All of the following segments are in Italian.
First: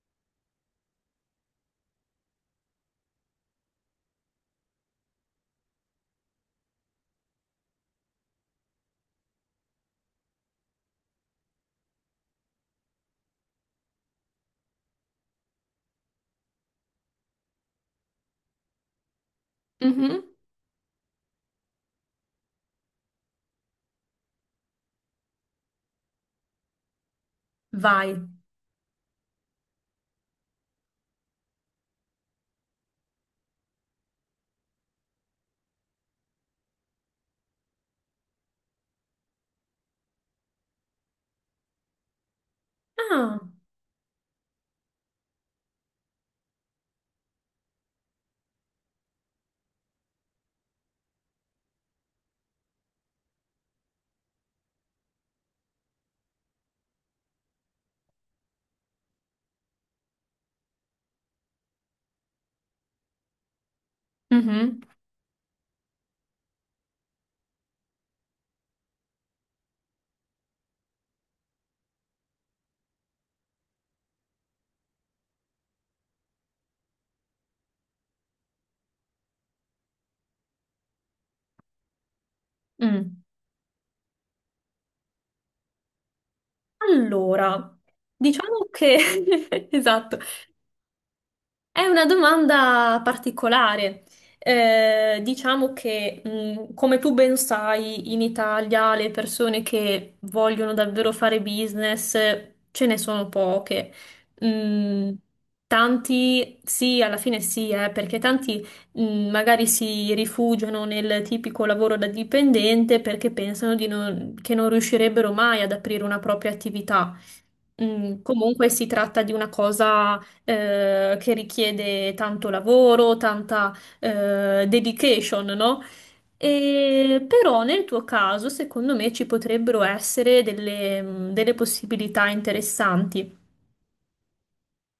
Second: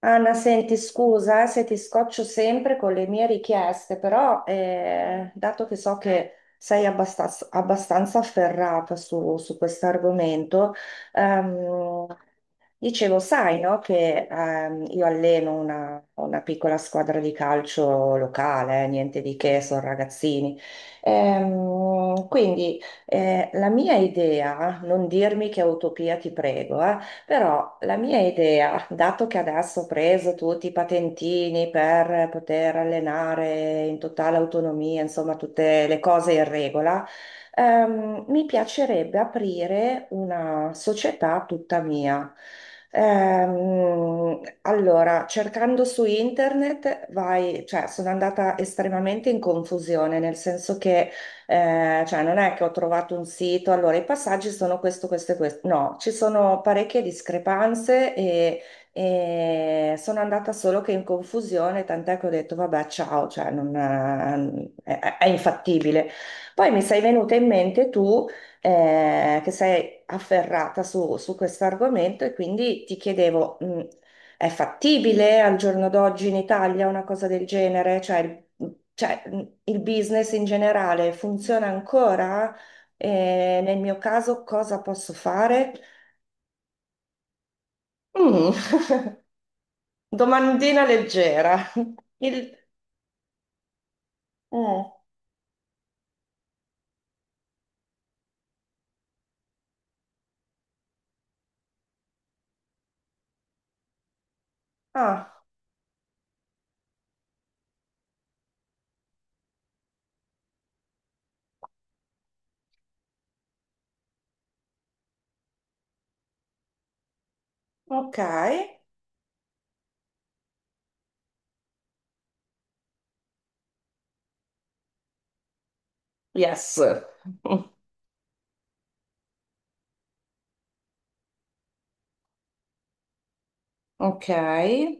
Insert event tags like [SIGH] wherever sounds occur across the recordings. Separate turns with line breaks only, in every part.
Anna, senti, scusa, se ti scoccio sempre con le mie richieste, però dato che so che sei abbastanza afferrata su, su questo argomento. ehm, Dicevo, sai, no, che io alleno una piccola squadra di calcio locale, niente di che, sono
Mhm.
ragazzini. Quindi la mia idea, non dirmi che è utopia, ti prego, però la
Vai.
mia idea, dato che adesso ho preso tutti i patentini per poter allenare in totale autonomia, insomma, tutte le cose in regola. Mi piacerebbe aprire una società tutta mia.
Ah,
Allora, cercando su internet, vai, cioè, sono andata estremamente in confusione, nel senso che, cioè, non è che ho trovato un sito, allora i passaggi sono questo, questo e questo. No, ci sono parecchie discrepanze, e sono andata solo che in confusione, tant'è che ho detto, vabbè, ciao, cioè, non,
mhm,
è infattibile. Poi mi sei venuta in mente tu, che sei afferrata su, su questo argomento e quindi ti chiedevo, è fattibile al giorno d'oggi in Italia una cosa del genere? Cioè, cioè, il business in generale funziona ancora?
mm.
E nel mio caso cosa posso fare?
Allora,
Mm.
diciamo che [LAUGHS]
[LAUGHS]
esatto,
Domandina leggera.
è una
Il...
domanda particolare.
eh,
Diciamo che, come tu ben sai, in Italia le persone che vogliono davvero fare business ce ne sono poche. Mm,
Ah,
Tanti, sì, alla fine sì, perché tanti, magari si rifugiano nel tipico lavoro da dipendente perché pensano di che non riuscirebbero mai ad aprire una propria attività.
ok.
Comunque si tratta di una cosa che richiede tanto lavoro, tanta dedication, no?
Yes.
E però
Mm,
nel tuo caso, secondo me, ci potrebbero essere delle possibilità interessanti.
ok,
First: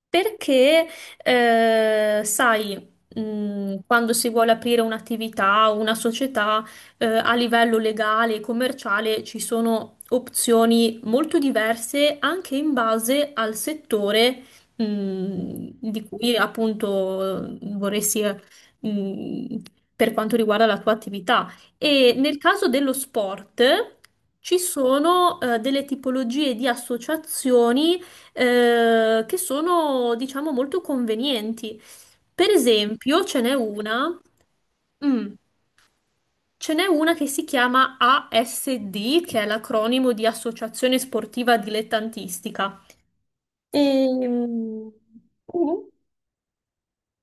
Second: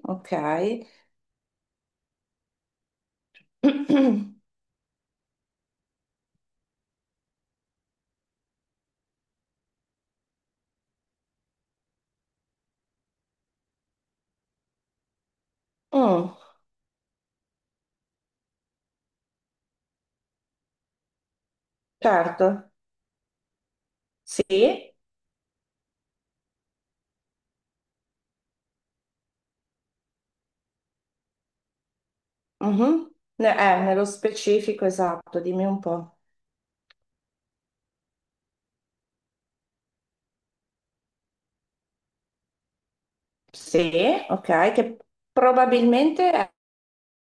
ok.
Perché, sai, quando si
[CLEARS THROAT]
vuole aprire un'attività o una società, a livello legale e commerciale ci sono opzioni molto diverse anche in base al settore, mh, di cui
Mm,
appunto vorresti, mh, per quanto riguarda la tua attività. E nel caso
certo,
dello sport ci
sì,
sono delle tipologie di associazioni che sono, diciamo, molto convenienti. Per
mhm.
esempio,
Nello specifico,
mm,
esatto, dimmi un po'.
ce n'è una che si chiama ASD, che è l'acronimo di Associazione Sportiva Dilettantistica.
Sì, ok,
Ehm,
che
mm,
probabilmente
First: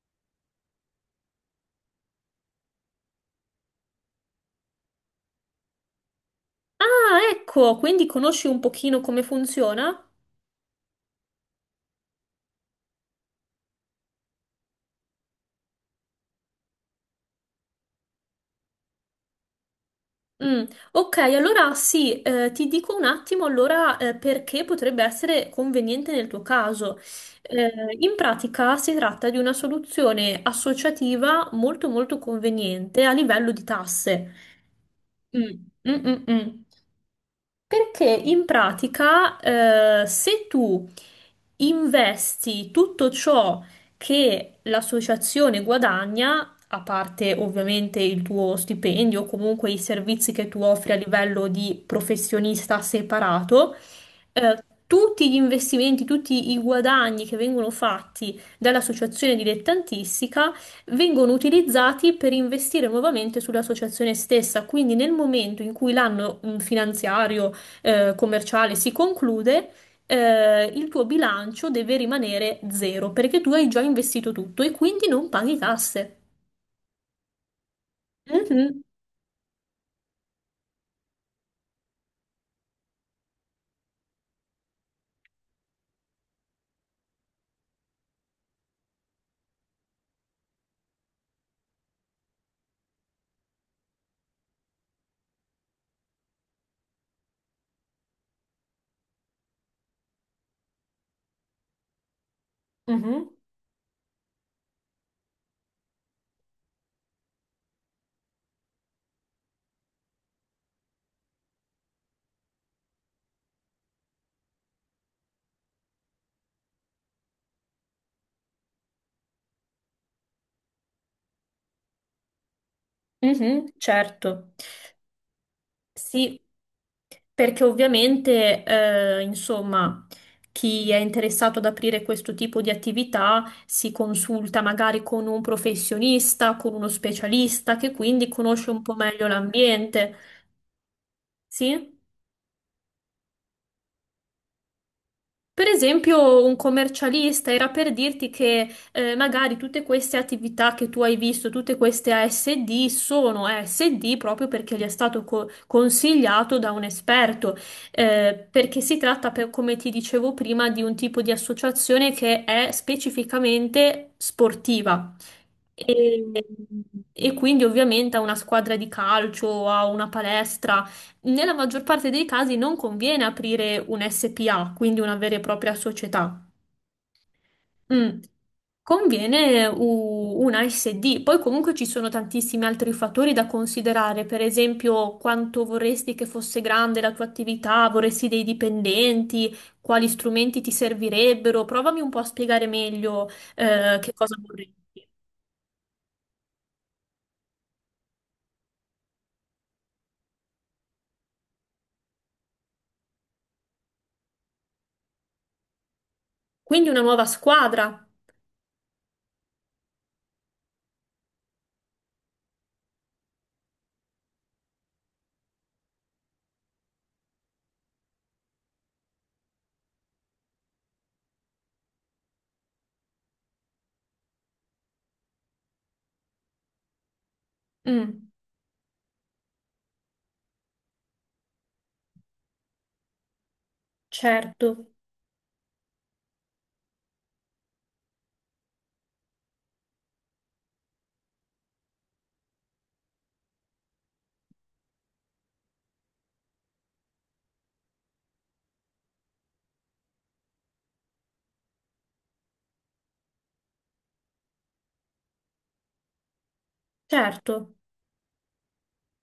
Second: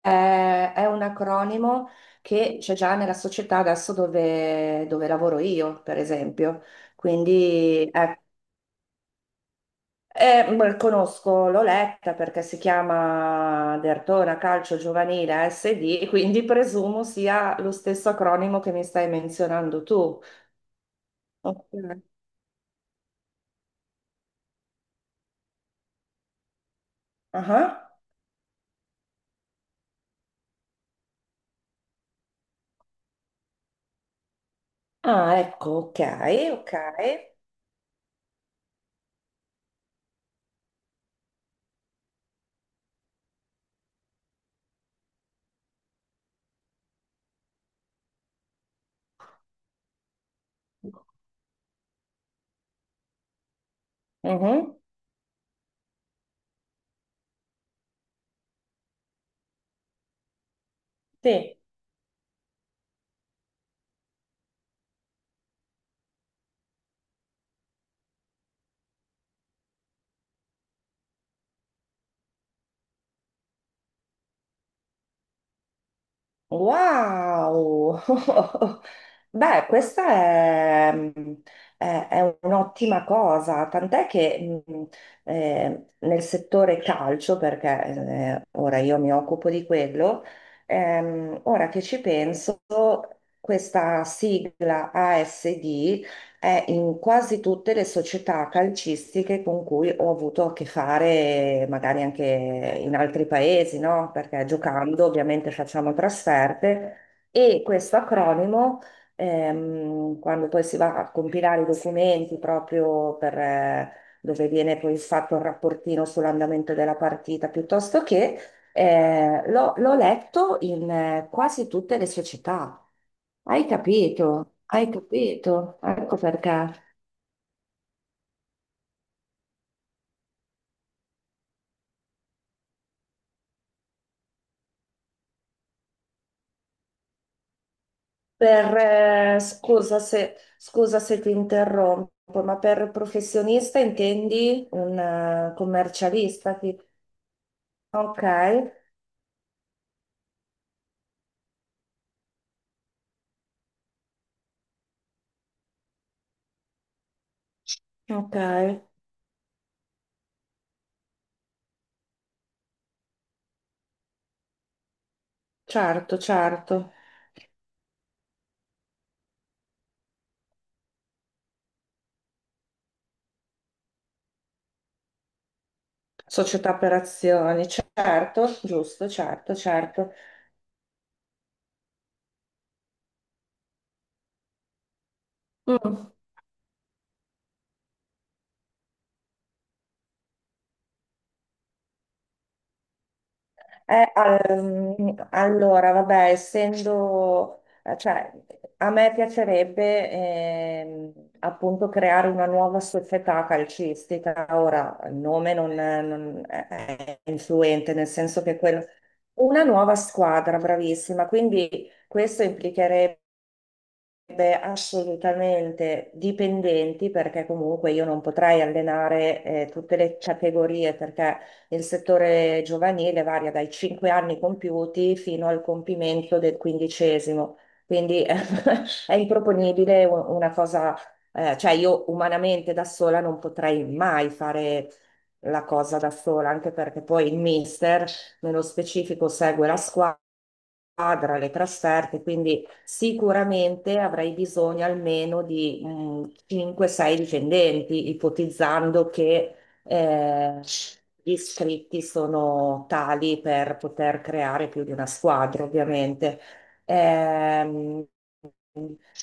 è, è un acronimo che c'è già nella società adesso dove lavoro io, per esempio.
Ah, ecco,
Quindi
quindi conosci un pochino come funziona?
conosco, l'ho letta perché si chiama Dertona Calcio Giovanile SD, quindi presumo sia lo stesso acronimo che mi stai menzionando tu.
Mm, ok,
Ok.
allora sì, ti dico un attimo allora perché potrebbe essere conveniente nel tuo caso.
Ah.
In pratica si tratta di una soluzione associativa molto molto conveniente a livello di tasse.
Ah,
Mm,
ecco, ok,
mm, mm, mm.
ok.
Perché in pratica, se tu investi tutto ciò che l'associazione guadagna, a parte ovviamente il tuo stipendio o comunque i servizi che tu offri a livello di professionista separato,
Mhm.
tutti gli investimenti, tutti i guadagni che vengono fatti dall'associazione dilettantistica vengono
Sì.
utilizzati per investire nuovamente sull'associazione stessa. Quindi nel momento in cui l'anno finanziario commerciale si conclude, il tuo bilancio deve rimanere zero perché tu hai già investito tutto e quindi non paghi tasse.
Wow! [LAUGHS]
Mhm,
Beh, questa è un'ottima cosa, tant'è che nel settore calcio, perché ora io mi occupo di quello, ora che ci penso, questa sigla ASD è in quasi tutte le società calcistiche con cui ho avuto a che fare, magari anche in altri
mhm,
paesi, no? Perché giocando ovviamente facciamo trasferte e questo acronimo, quando poi si va a compilare i documenti proprio per, dove viene poi fatto il rapportino sull'andamento della partita, piuttosto che, l'ho letto in quasi tutte le società.
mhm, certo.
Hai capito, ecco
Sì.
perché.
Perché ovviamente, insomma, chi è interessato ad aprire questo tipo di attività si consulta magari con un professionista, con uno specialista che quindi conosce un po' meglio
Scusa
l'ambiente.
se, scusa se ti
Sì?
interrompo, ma per professionista intendi un
Per esempio, un
commercialista?
commercialista era per
Ok,
dirti che magari tutte queste attività che tu hai visto, tutte queste ASD, sono ASD proprio perché gli è stato consigliato da un esperto,
ok,
perché si tratta, come ti dicevo prima, di un tipo di associazione che è specificamente sportiva.
certo,
E
certo.
e quindi ovviamente a una squadra di calcio, a una palestra. Nella maggior parte dei casi non conviene aprire un SPA, quindi una vera e propria società.
Società per azioni,
Mm.
certo, giusto, certo,
Conviene
certo.
una SD. Poi comunque ci sono tantissimi altri fattori da considerare, per esempio quanto
Mm.
vorresti che fosse grande la tua attività, vorresti dei dipendenti, quali strumenti ti servirebbero. Provami un po' a spiegare meglio che cosa vorresti.
Allora, vabbè, essendo, cioè, a me piacerebbe appunto creare una nuova società calcistica. Ora, il nome non, è non è-
Quindi una
è
nuova
influente,
squadra.
nel senso che quello... Una nuova squadra, bravissima. Quindi questo implicherebbe sarebbe assolutamente dipendenti perché comunque io non potrei allenare tutte le categorie perché il settore giovanile varia dai 5 anni compiuti fino al compimento del quindicesimo, quindi [LAUGHS]
Mm,
è improponibile una cosa, cioè io umanamente da sola non potrei mai
certo,
fare la cosa da sola, anche perché poi il mister nello specifico segue la squadra, le trasferte, quindi sicuramente avrei bisogno almeno di 5-6 dipendenti, ipotizzando che eh, gli iscritti sono tali per poter creare più di una squadra, ovviamente.
certo.
Ehm,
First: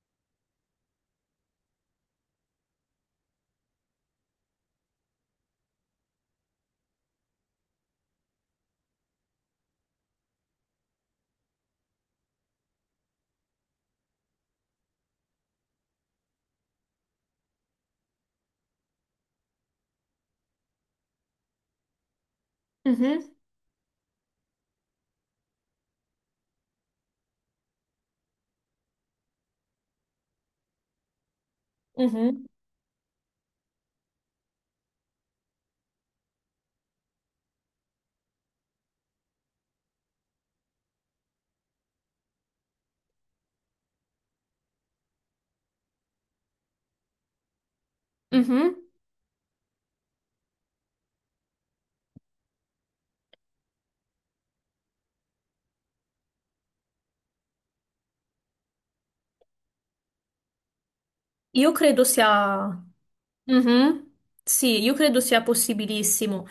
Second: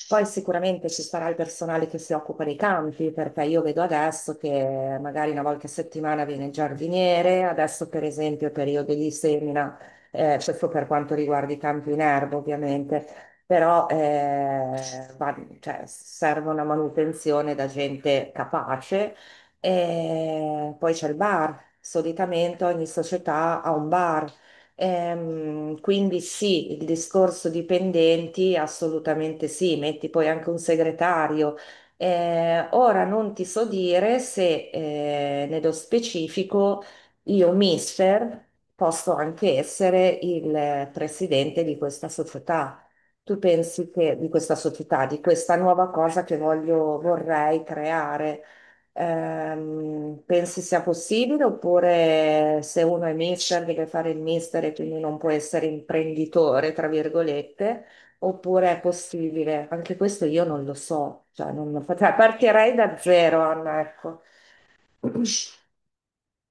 Poi sicuramente ci sarà il personale che si occupa dei campi, perché io vedo adesso che magari una volta a settimana viene il giardiniere, adesso per esempio è periodo di semina, questo per quanto riguarda i campi in erba ovviamente, però cioè, serve una manutenzione da gente capace. E poi c'è il bar, solitamente ogni
Mhm,
società ha un bar. Quindi sì, il discorso dipendenti, assolutamente sì, metti poi anche un segretario.
mhm,
Ora non ti so dire se nello specifico io, mister, posso anche essere il presidente di questa società. Tu pensi che di questa società, di questa nuova cosa che voglio, vorrei creare?
mhm.
Pensi sia possibile oppure se uno è mister deve fare il mister e quindi non può essere imprenditore, tra virgolette, oppure è possibile? Anche questo io non lo so, cioè non
Io credo sia...
partirei da zero, Anna,
Mhm.
ecco.
Sì, io credo sia possibilissimo,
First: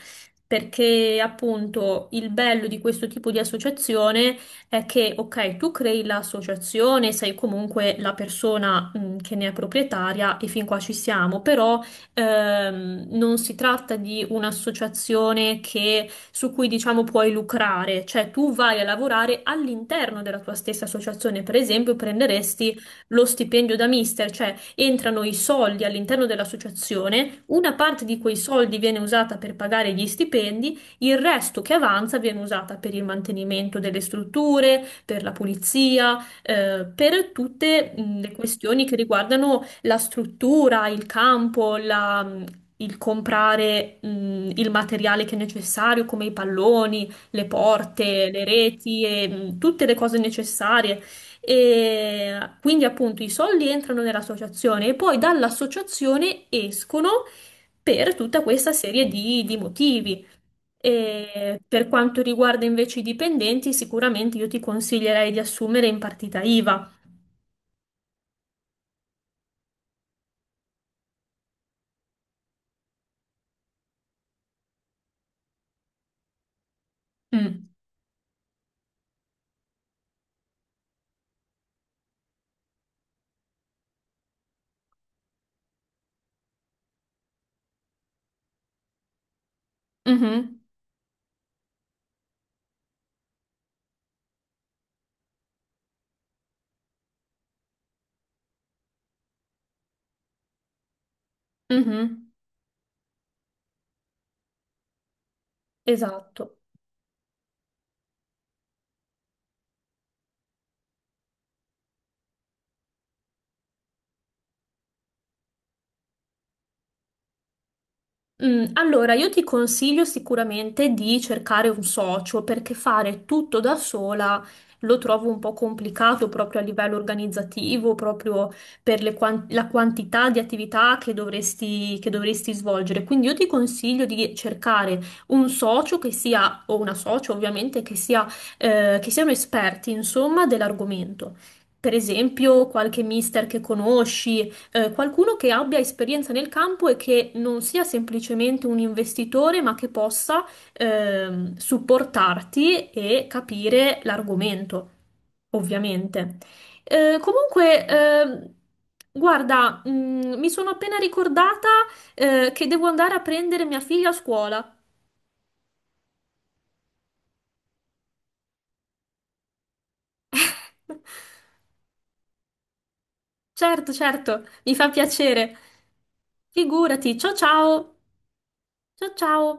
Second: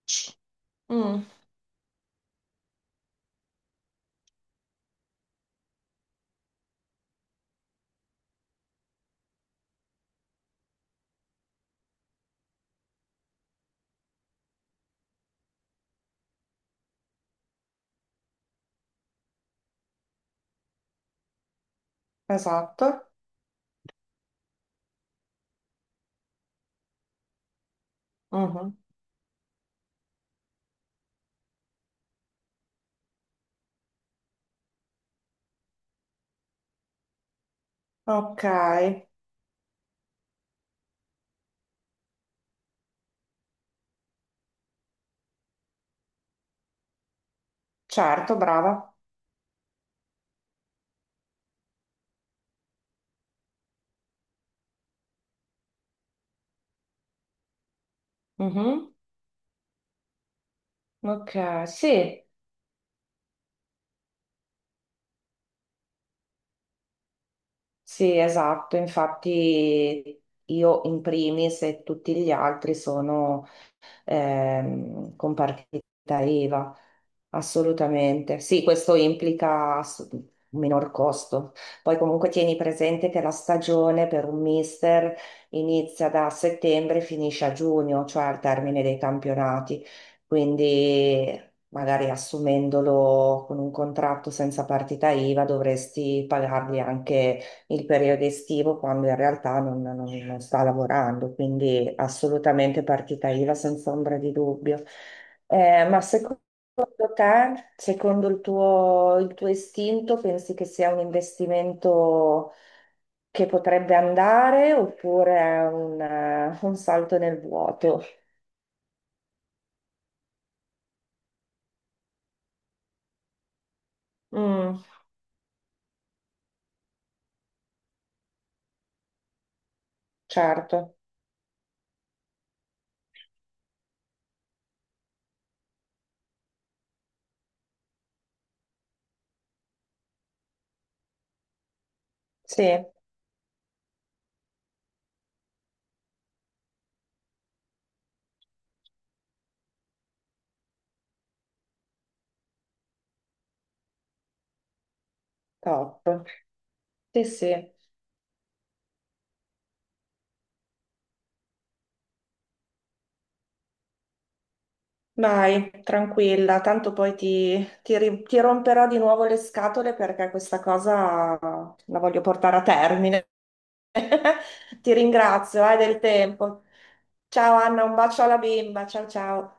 perché
Mm,
appunto il bello di questo tipo di associazione è che, ok, tu crei l'associazione, sei comunque la persona, che ne è proprietaria e fin qua ci siamo, però non si tratta di un'associazione su cui diciamo puoi lucrare, cioè tu vai a lavorare all'interno della tua stessa associazione, per esempio prenderesti
esatto.
lo stipendio da mister, cioè entrano i soldi all'interno dell'associazione, una parte di quei
Mhm.
soldi viene usata per pagare gli stipendi, il resto che avanza viene usata per il mantenimento delle strutture, per la pulizia, per tutte le
Ok,
questioni che riguardano la struttura, il campo, il comprare il materiale che è necessario, come i palloni, le porte,
certo,
le
brava.
reti e tutte le cose necessarie. E quindi appunto i soldi entrano nell'associazione e poi dall'associazione escono per tutta questa
Mhm.
serie di motivi.
Ok,
E per quanto
sì,
riguarda invece i dipendenti, sicuramente io ti consiglierei di assumere in partita IVA.
sì, esatto. Infatti io in primis e tutti gli altri sono, con partita IVA,
Mm.
assolutamente. Sì, questo implica un minor costo. Poi comunque tieni presente che la stagione per un mister inizia da settembre e finisce a giugno, cioè al termine dei campionati.
Mhm.
Quindi magari assumendolo con un contratto senza partita IVA dovresti pagargli anche il periodo estivo quando in realtà non sta lavorando, quindi
Mhm.
assolutamente partita IVA senza ombra di dubbio. Ma secondo
Esatto.
te, secondo il tuo istinto, pensi che sia un investimento che potrebbe andare oppure è un salto nel vuoto?
Allora, io ti consiglio sicuramente di cercare un socio perché fare tutto da sola
Mm,
lo trovo un po' complicato proprio a livello organizzativo, proprio per la quantità di
certo,
attività che dovresti svolgere. Quindi io ti consiglio di cercare un socio che sia, o una socio ovviamente, che sia, che siano esperti, insomma, dell'argomento. Per
sì,
esempio, qualche mister che conosci qualcuno che abbia esperienza nel campo e che non sia semplicemente un investitore, ma che possa supportarti e capire l'argomento,
top.
ovviamente.
Sì, sì.
Comunque, guarda, mi sono appena ricordata che devo andare a prendere mia figlia a scuola.
Vai, tranquilla, tanto poi ti romperò di nuovo le scatole perché questa cosa
[LAUGHS]
la voglio portare a termine.
Certo, certo, mi
[LAUGHS]
fa
Ti
piacere.
ringrazio, hai del tempo.
Figurati, ciao
Ciao Anna,
ciao.
un bacio alla bimba, ciao
Ciao ciao.
ciao.